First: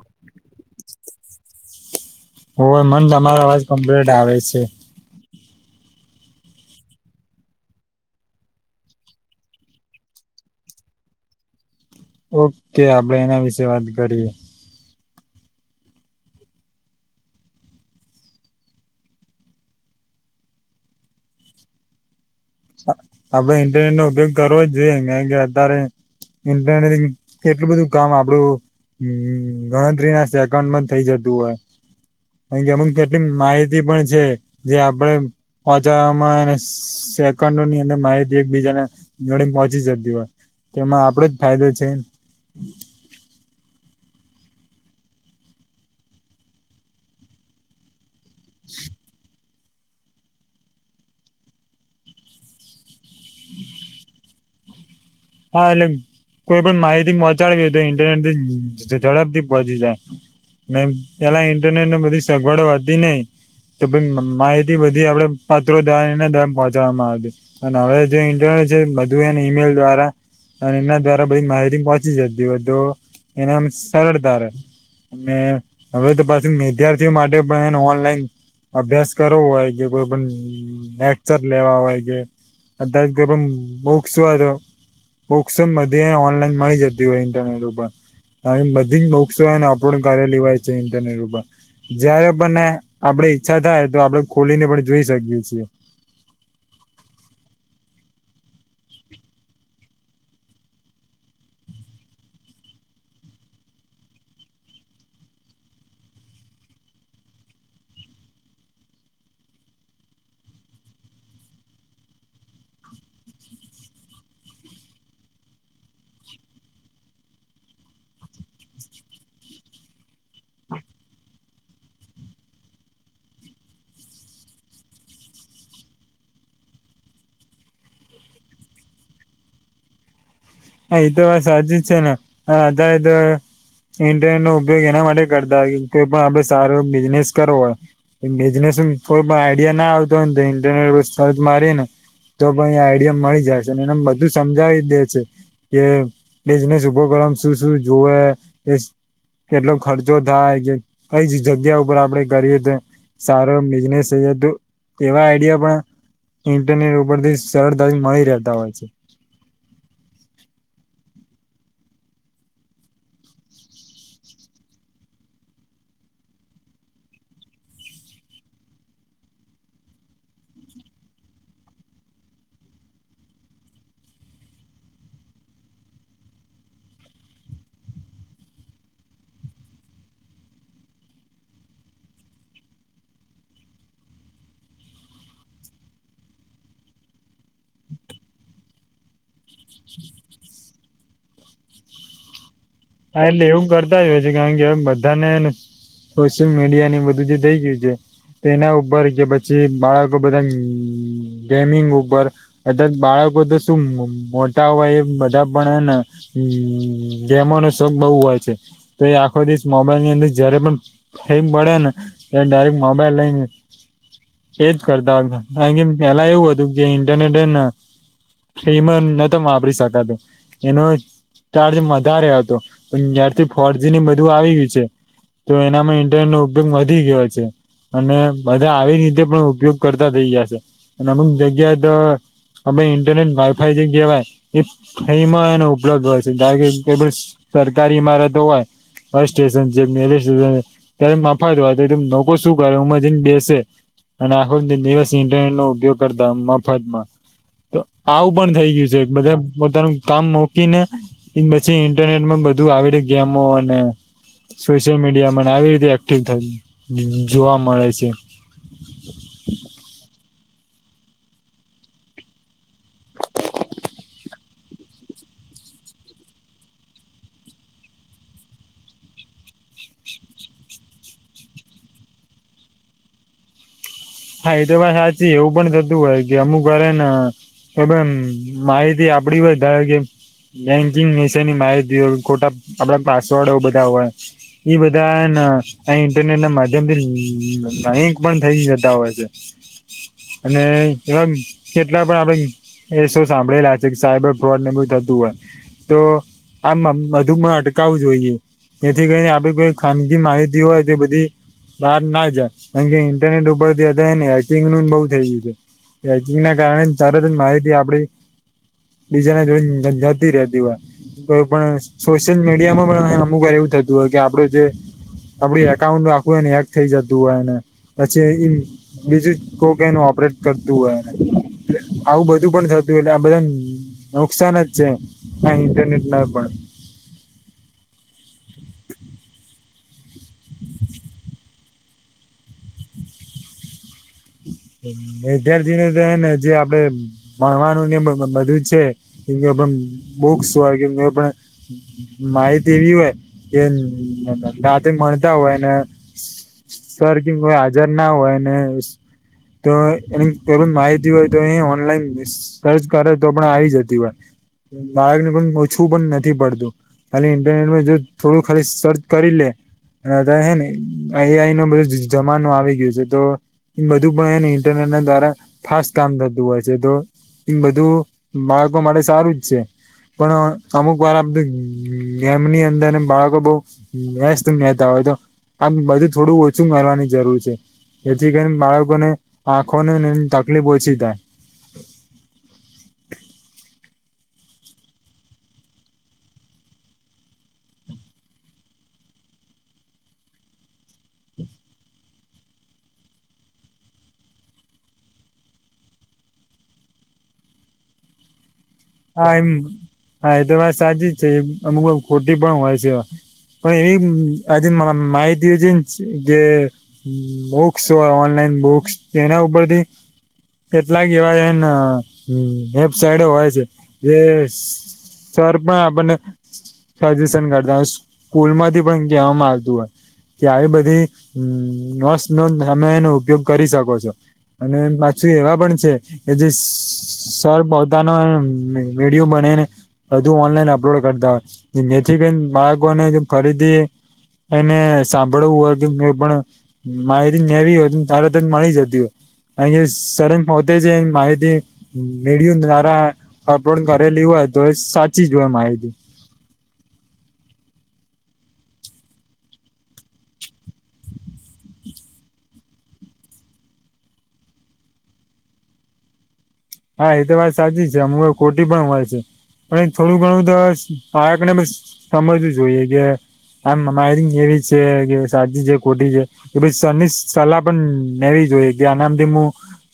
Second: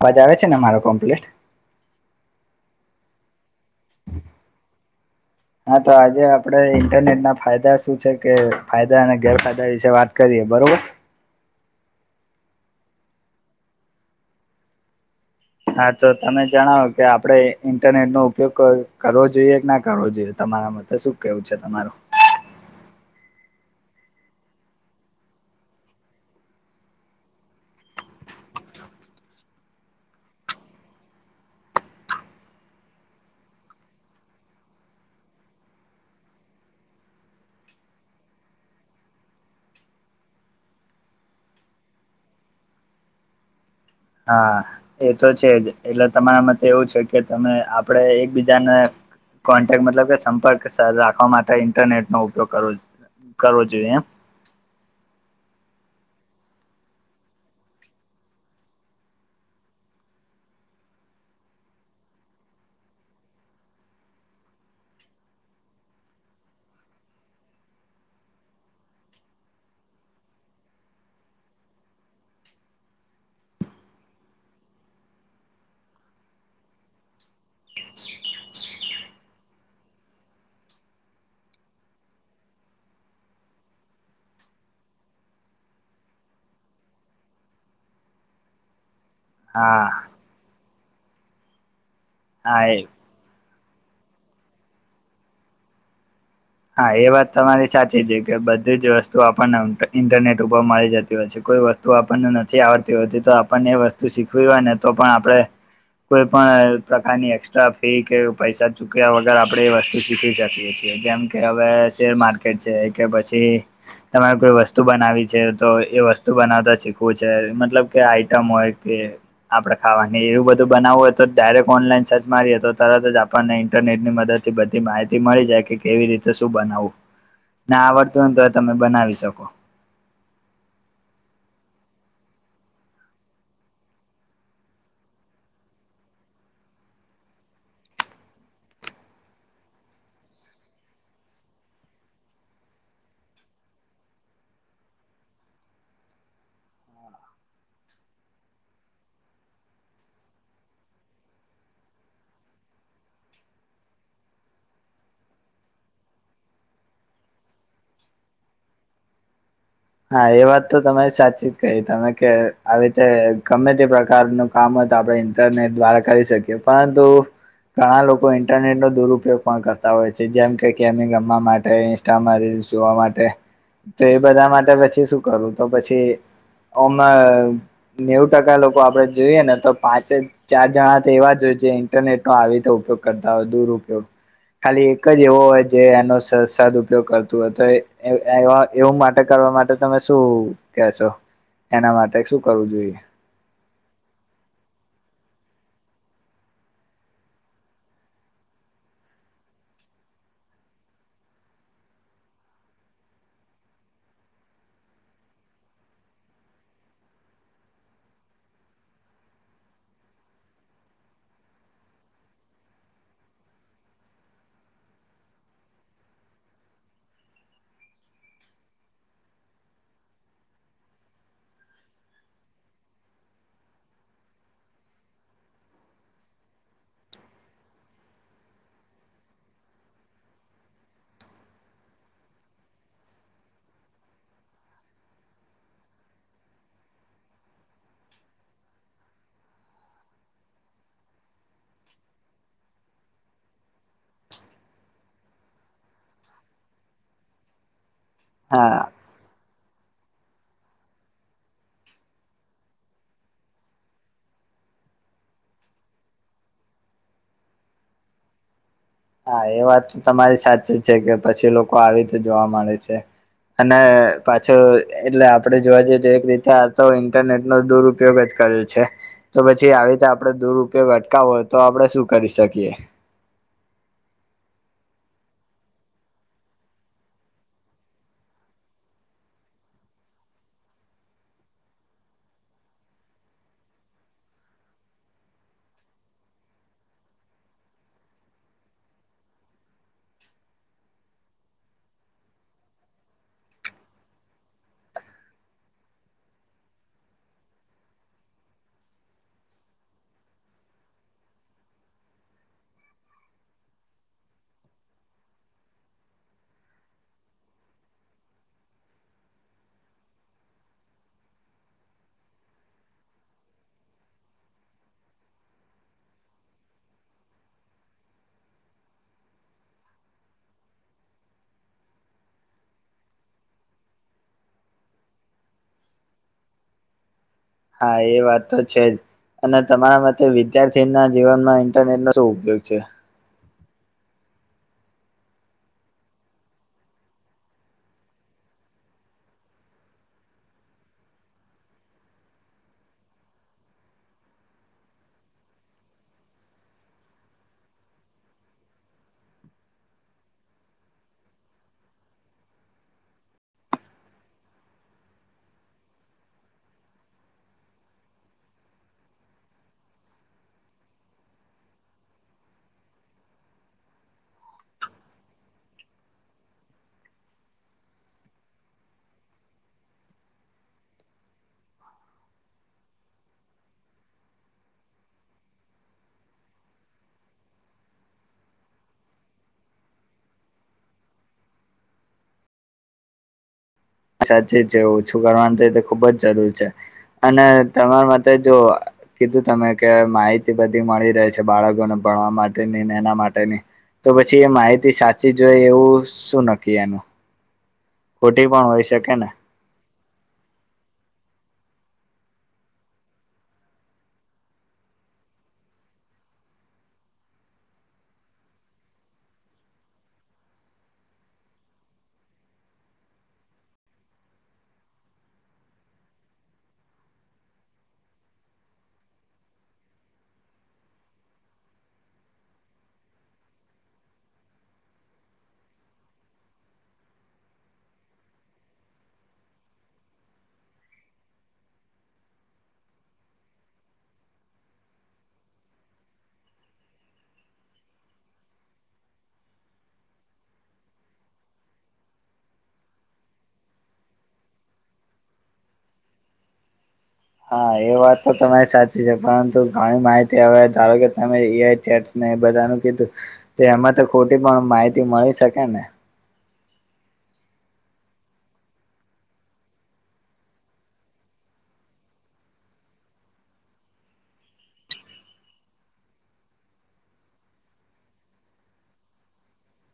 અવાજ આવે છે ને મારો કોમ્પ્ટ હો મન તમારો અવાજ કમ્પ્લીટ આવે છે [inaudible] હા તો આજે આપડે ઇન્ટરનેટ ના ફાયદા શું છે કે ફાયદા અને ગેરફાયદા વિશે વાત કરીએ બરોબર ઓકે આપડે એના વિશેે વાત કરીએ હા તો તમે જણાવો કે આપણે ઇન્ટરનેટ નો ઉપયોગ કરવો જોઈએ કે ના કરવો જોઈએ તમારા માટે શું કેવું છે તમારું આપણે ઇન્ટરનેટ નો ઉપયોગ કરવો જ જોઈએ ક કે અત્યારે [unintelligible] ઇન્ટરનેટંગ એટલું બધું કામ આપડું [unintelligible] હમ ગણતરી ના સેકડ મ થઇ જતું હોય [unintelligible] અ અમુક કેટલી માહિતી પણ છે જે આપડે [unintelligible] ઓજામાં શ [unintelligible] દકાંો નીંદ માહિતી એકબીજાને જોડી પહોચી જતી હોય [unintelligible] તેમાં આપડો જ ફાયદો છે હા એ તો છે જ એટલે તમારા મતે એવું છે કે તમે આપડ એક બીજાને કોન્ટેક્ટ મતલબ કે સંપર્ક રાખવા માટે ઇન્ટરનેટનો ઉપયોગ કરવો કરવો જોઈએ એમ હા એટલે કોઈ પણ માહિતી પહોંચાડવી તો ઇન્ટરનેટ થી ઝડપથી પહોંચી જાય પેલા ઇન્ટરનેટ ને બધી સગવડો હતી નહીં તો માહિતી બધી આપડે પાત્રો દને દમ પહોંચાડવામાં આવ્યું [unintelligible] અને હવે જે ઇન્ટરનેટ છે બધું એને ઈમેલ દ્વારા અને એના દ્વારા બધી માહિતી પહોંચી જતી હોય તો એનેમ સરળતા રહેે અને હવે તો પાછી વિદ્યાર્થીઓ માટે પણ એ ઓનલાઈન અભ્યાસ કરવો હોય કે કોઈ પણ લેચર લેવા હોય જે અધા તે પણ બુક્સ હો જો બુક્સ એ બધે ઓનલાઈન મળી જતી હોય ઇન્ટરનેટ ઉપર બધી જ સોના ને હા ઉપલોડ કરેલી હોય છે ઇન્ટરનેટ ઉપર જયારે આપણને હા એ આપડે ઈચ્છા થાય તો આપડે ખોલી ને પણ જોઈ શકીએ છીએ. હા, એ વાત તમારી સાચી છે કે બધી જ વસ્તુ આપણને ઇ-ઇન્ટરનેટ ઉપર મળી જતી હોય છે કોઈ વસ તું આપણને નથી આવડતી હોતી તો આપણને એ વસ્તુ શીખવી હોય ને તો પણ આપડે કોઈ પણ અહ પ્રકારની એસ્ટ્રા ફી કે પૈસા ચુક્યા વગર આપણેે એ વસ્તુ શીખી શકીએ છીએ. જેમ કે હવે શેર માર્કેટ છે કે પછી તમારે કોઈ વસ્તુ બનાવી છે તો એ વસ્તુ બનાવતા શીખવું છે મતલબ કે આઈટમ હોય કે આપડે ખાવાની એવું બધું બનાવું હોય તો ડાયરેક્ટ ઓનલાઈન સર્ચ મારીએ તો તરત જ આપણને ઇન્ટરનેટની મદ થી બધી માહિતી મળી જાએ કે કેવી રીત ટેબશું બનાવવું ને આવડતું હોય ને તો તમે બનાવી શકો. અને એ તો વાત સાચી છે ને હા દય દે ઇન્ટરનેટ નો ઉપયોગ એના માટે કરતા હો કોઈ પણ આપડે સારો બિઝનેસ કરવો હોય બિઝનેસ કોઈ આઈડિયા ના આવતો હોયને તો ઇન્ટરનેટ પર સર્ચ મારી ને તો પણ એ આઈડિયા મળી જાય છે અને બધું સમજાવી દે છે કે બિઝનેસ પ્રોગ્રામ શું શું જોવે ઈશ કેટલો ખર્ચો થાય કે કઈ જ જગ્યા ઉપર આપડે કરીએ તે સારો બિઝનેસ છે તો તેવા આઈડિયા પણ ઇન્ટરનેટ ઉપર થી સરળતા મળી રહેતા હોય છે. હા, એ વાત તો ત સાચી જ કહી તમે કે આવી રીતે ગમે તે પ્રકારનું કામ હોય તો આપડે ઇન્ટરનેટ દ્વારા કરી શકીએ પરંતુ ઘણા લોકો ઇન્ટરનેટ નો દુરુપયોગ પણ કરતા હોય છે જેમ કે ગેમિંગ રમવા માટે કા એમાં રીલ્સ જોવા માટે તો એ બધા માટે પછી શું કરું તો પછી આમાં અહ નેવ ટકા લોકો આપડે જોઈએ ને તો પાંચે ચાર જણા તો એવા જ હોય જે ઇન્ટરનેટ નો આવી ઉપયોગ કરતા હોય દુરપયોગ ખાલી એક જ એવો હોય જે એનો સ-સદ ઉપયોગ કરતું હોય તો તો એવું માટે કરવા માટે તમે શું કેશો એના માટે શું કરવું જોઈએ? હા, એટલે એવું કરતા જ હોય છે કારણ કેમ બધાને સોશિયલ મીડિયા ને બધું જે થઈ ગયું છે તેના ઉપર કે પછી બાળકો બધા ગેમિંગ ઉપર અથા બાળકો તો શું મોટા હોય એ બધા પણને હમ્મ ગેમોનો શોખ બઉુ હોય છે તો એ આખો દિવસ મોબાઈલ ની અંદર જયારે પણ ટાઈમ મળે ને એ ડાયરેક્ટ મોબાઈલ લઈને એજ કરતા હતા કાર કે પેલા એવું હતું કે ઇન્ટરનેટ એને એમ નતો વાપરી શકાતો એનો ચાર્જ વધારે હતો. પણ જયારથી ફોર જી ની બધું આવી ગયું છે તો એનામાં ઇન્ટરનેટ નો ઉપયોગ વધી ગયો છે. અને બધા આવી રીતે પણ ઉપયોગ કરતા થઇ જશે અને અમુક જગ્યાએ તો અમે ઇન્ટરનેટ વાઈ ફાઈ જે કહેવાય એ એમાં એનો ઉપલબ્ધ હોય છે કારણ કેપેલો સરકારી માં રહેતા હોય. ફાયર સ્ટેશન છે જે મેલે સેવે ને ત્યારે મફાદ વા તો લોકો શું કરે ઉમાં જઈને બેસે. અને આખો દિવસ ઇન્ટરનેટ નો ઉપયોગ કરતા મફત માં. તો આવું પણ થઈ હા ગયું છે બધા પોતાનું કામ મોકી ને એ પછી ઇન્ટરનેટ માં બધું આવેડે ગેમો અને સોશિયલ મીડિયામાંને આવી રીતે એક્ટિવ થઈ જોવા મળે છે. હા, એ વાત તો તમારી સાચી જ છે કે પછી લોકો આવી રીતે જોવા મળે છે. અને પાછો એટલે આપડે જોવા જઈએ તો એક રીતે આ તો ઇન્ટરનેટ નો દૂર ઉપયોગ જ કર્યો છે તો પછી આવી રીતે આપડે દુરપયોગ અટકાવય તો આપણે શું કરી શકીએ. હા એ તો વાત સાચી એવું પણ થતું હોય કે અમુક વાર હે ને થોડું એમ માહિતી આપડી હોય ધારો કે બેંકિંગ વિશે ની માહિતી હોય, ખોટા આપડા પાસવર્ડ બધા હોય. ઈ બધા ના ઇન્ટરનેટ ના માધ્યમ થી [unintelligible] પણ થઇ જતા હોય. અને એમ કેટલા પણ આપડી કેસો સાંભળેલા છે કે સાયબર ફ્રોડ ને બધૂ થતું હોય. તો આમ બધુ માં અટકાવું જોઈએ. જેથી કરી ને આપડી પાસે ખાનગી માહિતી હોય તે બધી બહાર ના જાય કારણ કે ઇન્ટરનેટ ઉપર થી હેકીગ નું બઉ થઈ ગયું છે હેકિંગ ના કારણે તરત જ માહિતી આપડી બીજા ને જોડે જતી રેતી હોય. કોય પણ સોશિયલ મીડિયા માં પણ અમુક વાર એવું થતું હોય કે આપડે જે આપડી એકાઉન્ટ આખુંને હેક થઈ જતું હોય ને પછી બીજું જ કોક એને ઓપરેટ કરતું હોય. આવું બધું પણ થતું એટલે આ બધા નુકસાન જ છે આ ઇન્ટરનેટ ના પણ હા એ વાત તો છે જ અને તમારા માટે વિદ્યાર્થી ના જીવનમાં ઇન્ટરનેટ નો શું ઉપયોગ છે? વિદ્યાર્થીને તો ને જે આપણે ભણવાનું ને બધું છે કે પણ બુક્સ હોય કેમ કે આપડે માહિતી એવી હોય કે રાતે ભણતા હોય ને સર કે કોઈ હાજર ના હોય ને તો એની માહિતી હોય તો એ ઓનલાઈન સર્ચ કરે તો પણ આવી જતી હોય. બાળક ને પણ પુછવુ પણ નથી પડતું. અને ઇન્ટરનેટમાં જો થોડું ખાલી સર્ચ કરી લે. અવે હે ને એ આઈ નો બધે જમાનો આવી ગયો છે તો એ બધું પણ એને ઇન્ટરનેટ ના દ્વારા ફાસ્ટ કામ થતું હોય છે તો એમ બધું બાળકો માટે સારું જ છે. પણ અમુક વાર આપણે ગેમની અંદર બાળકો બઉ વ્યસ્ત મેં તા હોય તો આમ બધું થોડું ઓછું કરવાની જરૂર છે એથી ગેમ બાળકોને આંખો ને તકલીફ ઓછી થાય. સાચે જ ઓછું કરવાનું છે તે ખુબ જ જરૂર છે અને તમારા માટે જો કીધું તમે કે માહિતી બધી મળી રહે છે બાળકોને ભણવા માટેની ને એના માટેની તો પછી એ માહિતી સાચી જ હોઈ એવું શું નક્કી એનું ખોટી પણ હોય શકે. ને હા એમ હા એ તો વાત સાચી જ છે અમુક વાર ખોટી પણ હોય છે. પણ એ આજે માહિતી છે જે બુક્સ હોય ઓનલાઈન બુક્સ એના ઉપરથી કેટલાક એવા એને વેબસાઇડો હોય છે જે સર પણ આપણ ને સજેશન કરતા હોય, સ્કૂલ માંથી પણ કહેવામાં આવતું હોય. કે આવી બધી નસ્ નો તમે એનો ઉપયોગ કરી શકો છો. અને પાછું એવા પણ છે કે જે સર પોતાનો વિડિયો બનાઈ ને બધું ઓનલાઈન અપલોડ કરતા હોય જેથી કરીને બાળકોને ફરીથી એને સાંભળવું હોય મે પણ માહિતી લેવી હોય તરત જ મળી જતી હોય. કારણ કે સર પોતે જે માહિતી વિડિઓ દ્રારા અપલોડ કરેલી હોય તો એ સાચી જ હોય માહિતી. હા એ વાત તો તમારી સાચી છે પરંતુ ઘણી માહિતી હવે ધારો કે તમે એ આઈ ચેટ ને એ બધા ને કીધું તો એમાં તો ખોટી પણ માહિતી મળી શકે ને હા એ તો વાત સાચી છે અમુક વાર ખોટી પણ હોય છે પણ થોડું ઘણું તો બાળકને સમજવું જોઈએ કે એમ માહિતી કેવી છે કે સાચી છે ખોટી છે કે પછી કોઇ સરની સલાહ પણ લેવી જોઈએ કે આ નામથી હું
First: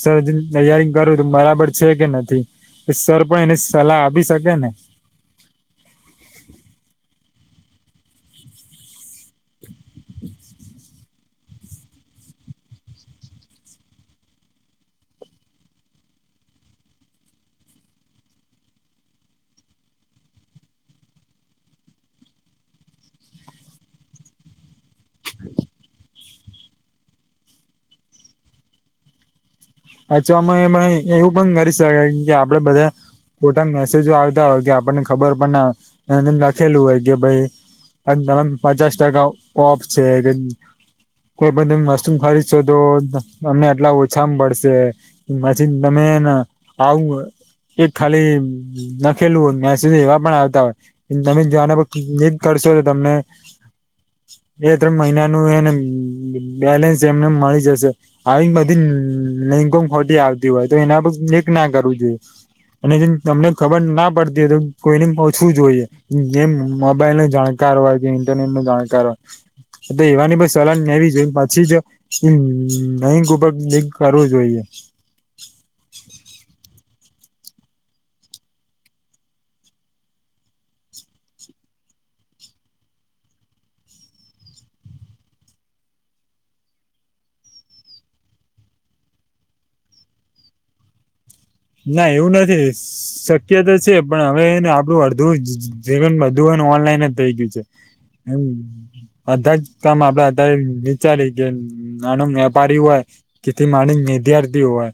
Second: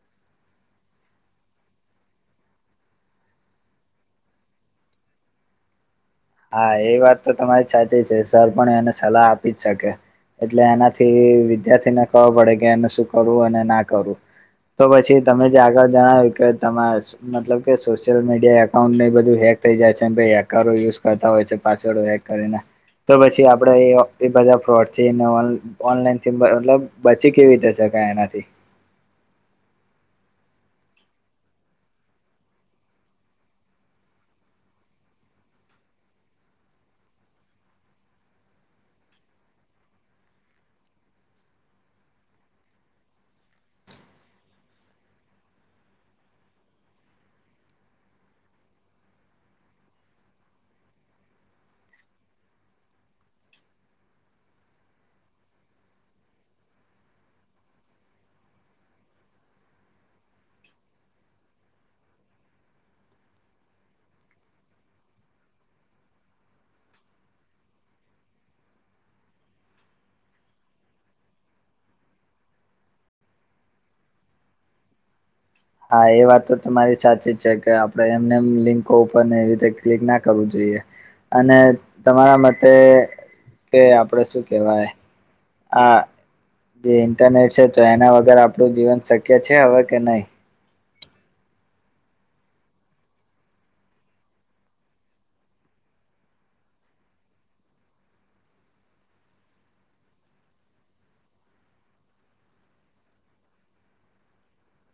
સર તૈયારી કરો તો બરાબર છે કે નથી સર પણ એને સલાહ આપી શકે ને હા એ વાત તો તમારી સાચી છે સર પણ એને સલાહ આપી જ શકે એટલે એનાથી વિદ્યાર્થીને ખબર પડે કે એને શું કરવું અને ના કરવું તો પછી તમે જે આગળ જણાવ્યું કે તમારે સ મતલબ કે સોશિયલ મીડિયા એકાઉન્ટ બધું હેક થઈ જાય છે હેકરો યુજ કરતા હોય છે પાછ કરીને તો પછી આપણેે બધા ફ્રોડ થી ઓનલાઈન થી મતલબ બચી કેવી રીતે શકાય એનાથી અથવામાં એ એવું પણ કરી શકાય કે આપણે બધા ખોટા મેસેજો આવતા હોય કે આપણને ખબર પણ ના લખેલું હોય કે ભાઈ અને પચાસ ટકા ઓફ છે કે કોઈ પણ તમે વસ્તુ ખરીદશો તો અમને આટલા ઓછા મા પડશે મશીન તમે [unintelligible] એક ખાલી નાખેલવું હોય સુધી એવા પણ આવતા હોય તમે જો આના પર [unintelligible] કરશો તો તમને બે ત્રણ મહિનાનું એને બેલેન્સ એમને એમ મળી જશે આવી બધી લિકોં ખોટી આવતી હોય તો એના ઉપર ક્લિક ના કરવું જોઈ અને જે તમને ખબર ના પડતી હો તો કોઈને પૂછવું જોઈએ જે મોબાઈલ ન જાણ [unintelligible] હોય કે ઇન્ટરનેટ નું જાણકાર હોય તો એવાની બ સલાહ લેવી જોઈ એ પછી જ લિંક ઉપર ક્લિક કરવું જોઈએ હા એ વાત તો તમારી સાચી જ છે કે આપણેે એમને એમ લિંકો ઉપર ને એવી રીતે ક્લિક ના કરવું જોઈએ અને તમારા મતે કે આપડે શું કેવાય આ જે ઇન્ટરનેટ છે તો એના વગર આપણું જીવન શક્ય છે હવે કે નહી ના એવું નથી શક્ય તો છે પણ હવે ને આપણું અડધું જીવન બધું હે ને ઓનલાઈન જ થઇ ગયું છે હમ્મ બધા જ કામ આપડે અતારે વિચારી કે નાનું વેપારી હોય જે થી માંડી વિધ્યાર્થી હોય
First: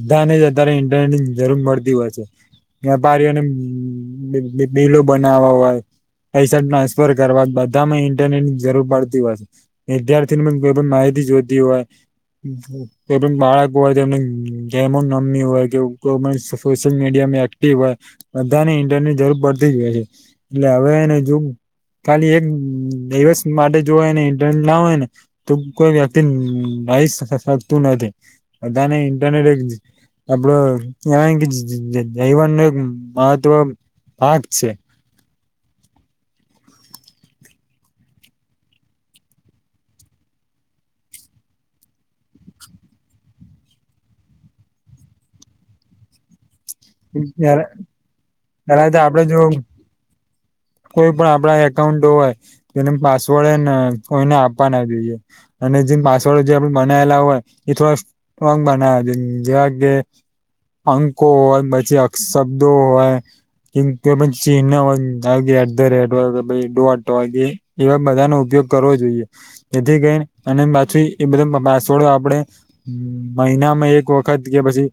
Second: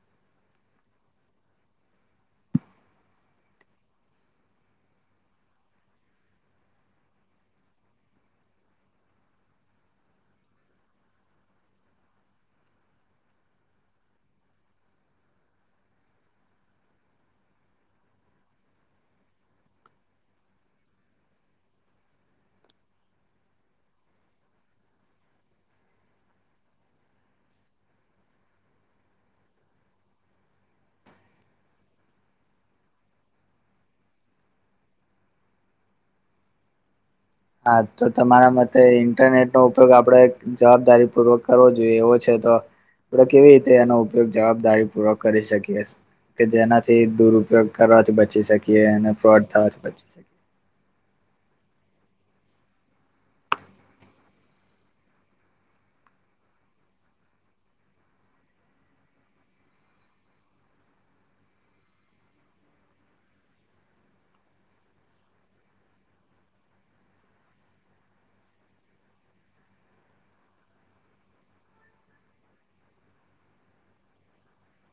બધાને જ અતારે ઇન્ટરનેટની જરૂર પડતી હોય છે વેપારીઓને બી બીલો બનાવવા હોય પૈસા ટ્રાન્સફર કરવા બધામાં ઇન્ટરનેટ ની જરૂર પડતી હોય વિદ્યાર્થી ને પણ કોઈ પણ માહિતી જોતી હોય કોઈ પણ બાળક હોય એમને ગેમો ન રમ [unintelligible] કો પણ સોશલ મીડિયામાં એક્ટિવ હોય બધાને ઇન્ટરનેટ જરૂર પડતી જ હોય છે એટલે હવે એ જો ખાલી એક દિવસ માટે જો હે ને ઈન્ટરનેટ ના હોય ને તો કોઈ વ્યક્તિ ન [unintelligible] નથી બધાને ઇન્ટરનેટ એક આપડો [unintelligible] કે જીવન ન મહત્વ ભાગ છે. હા તો તમારા માટે ઇન્ટરનેટ નો ઉપયોગ આપડે જવાબદારી પૂર્વક કરવો જોઈએ એવો છે તો આપડે કેવી રીતે એનો ઉપયોગ જવાબદારી પૂર્વક કરી શકીએ કે જેના થી ત્યારે દુરુપયોગ કરવાથી બચી શકીએ ત્યારે તો અને આપડે જો ફ્રોડ થવાથી બચી શક કોઈ પણ આપડા એકાઉન્ટ હોય તેનું પાસવર્ડ હે ને કોઈને આપવા ના જોઈએ અને જે પાસવડો જે આપે બનાયેલા હોય એ થોડા સ્ટ્રોંગ બનાવા જોઈ જેવા કે અંકો હોય પછી [unintelligible] શબ્દો હોય કિમ ચીનહ હોય ધારોકે એટધ રેટ હોય કે પહી ડોટ હોય કે એવા બધાનો ઉપયોગ કરવો જોઈએ. જેથી કરી અને પાછી એમનેમ પાસવડ આપણે મહિનામાં એક વખત કે પછી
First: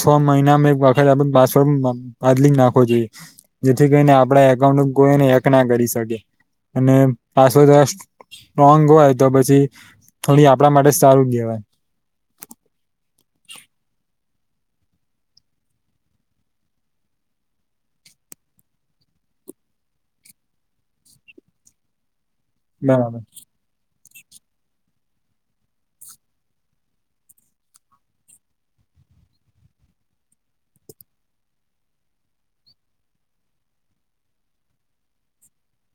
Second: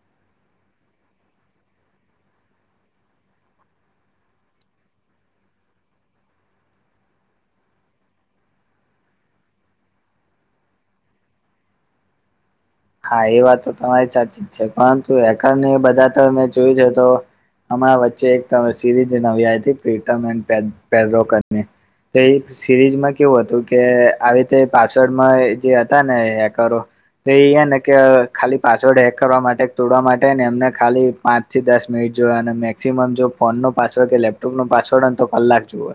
છ મહિનામાં એક વાર કે આપડે પાસવર્ડ બદલીં નાખવો જોઈએ. જેથી કરીને આપડા એકાઉન્ટ કોઈને હે ક ના કરી શકે અને પાસવર્ડ દ્વારા સ્ટ્રોંગ હોય તો પછી થોડી આપણા માટે સારું કહેવાય હા એ વાત તો તમારી સાચી જ છે પરંતુ હેકર ને બધા તો મેં જોયું છે તો હમણાં વચ્ચે એક અ સીરીઝ નવી આયીતી પ્રીતમ એન્ડ પેડ્રો કરીને તે ઈ સિરીઝમાં બરાબર કેવું હતું કે આવી રીતે પાસવર્ડમાં જે હતા ને હેકરો તે ઈ હે ને કે અ ખાલી પાસવર્ડ હેક કરવા માટે તોડવા માટે એમને ખાલી પાંચ થી દસ મિનિટ જોવે અને મે મેક્સિમમ જો ફોનનો પાસવર્ડ કે લેપટોપનો પાસવર્ડને હોય ન તો કલાક જુએ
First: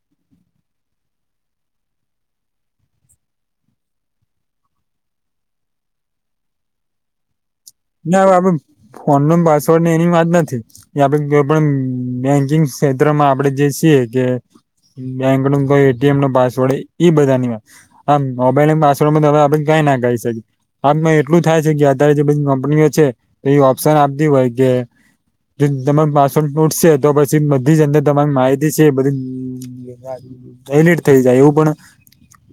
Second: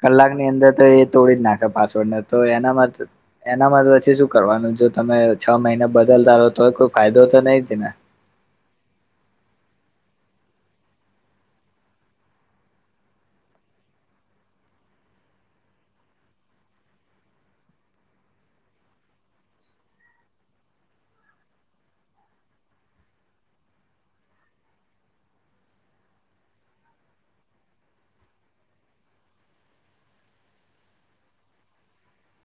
કલાક ની અંદર તો એ તોડી જ નાખે પાસવર્ડને તો એનામાં એનામાં તો પછી શું કરવાનું જો તમે છ મહિના બદલતા રહો તો કોઈ ફાયદો તો નહીં જ ને ના આપડે ફોન નો પાસવર્ડ ને એની વાત નથી આપડે કોઈ પણ બેંકિંગ ક્ષેત્રમાં આપડે જે છીએ કે બેંક નું એટીએમ નો પાસવર્ડ ઈ બધા ની વાત આમ મોબાઈલના પાસવર્ડ માં આપડે કઈ ના કાઈ શકીએ આમ એટલું થાય છે કે અત્યારે જે બધી કંપનીઓ છે એ ઓપ્શન આપતી હોય કે જો તમાર પાસવોર્ડ તૂટ શે તો પછી બધી જ અંદર તમારી માહિતી છે એ બધી ડિલીટ થઈ જાય એવું પણ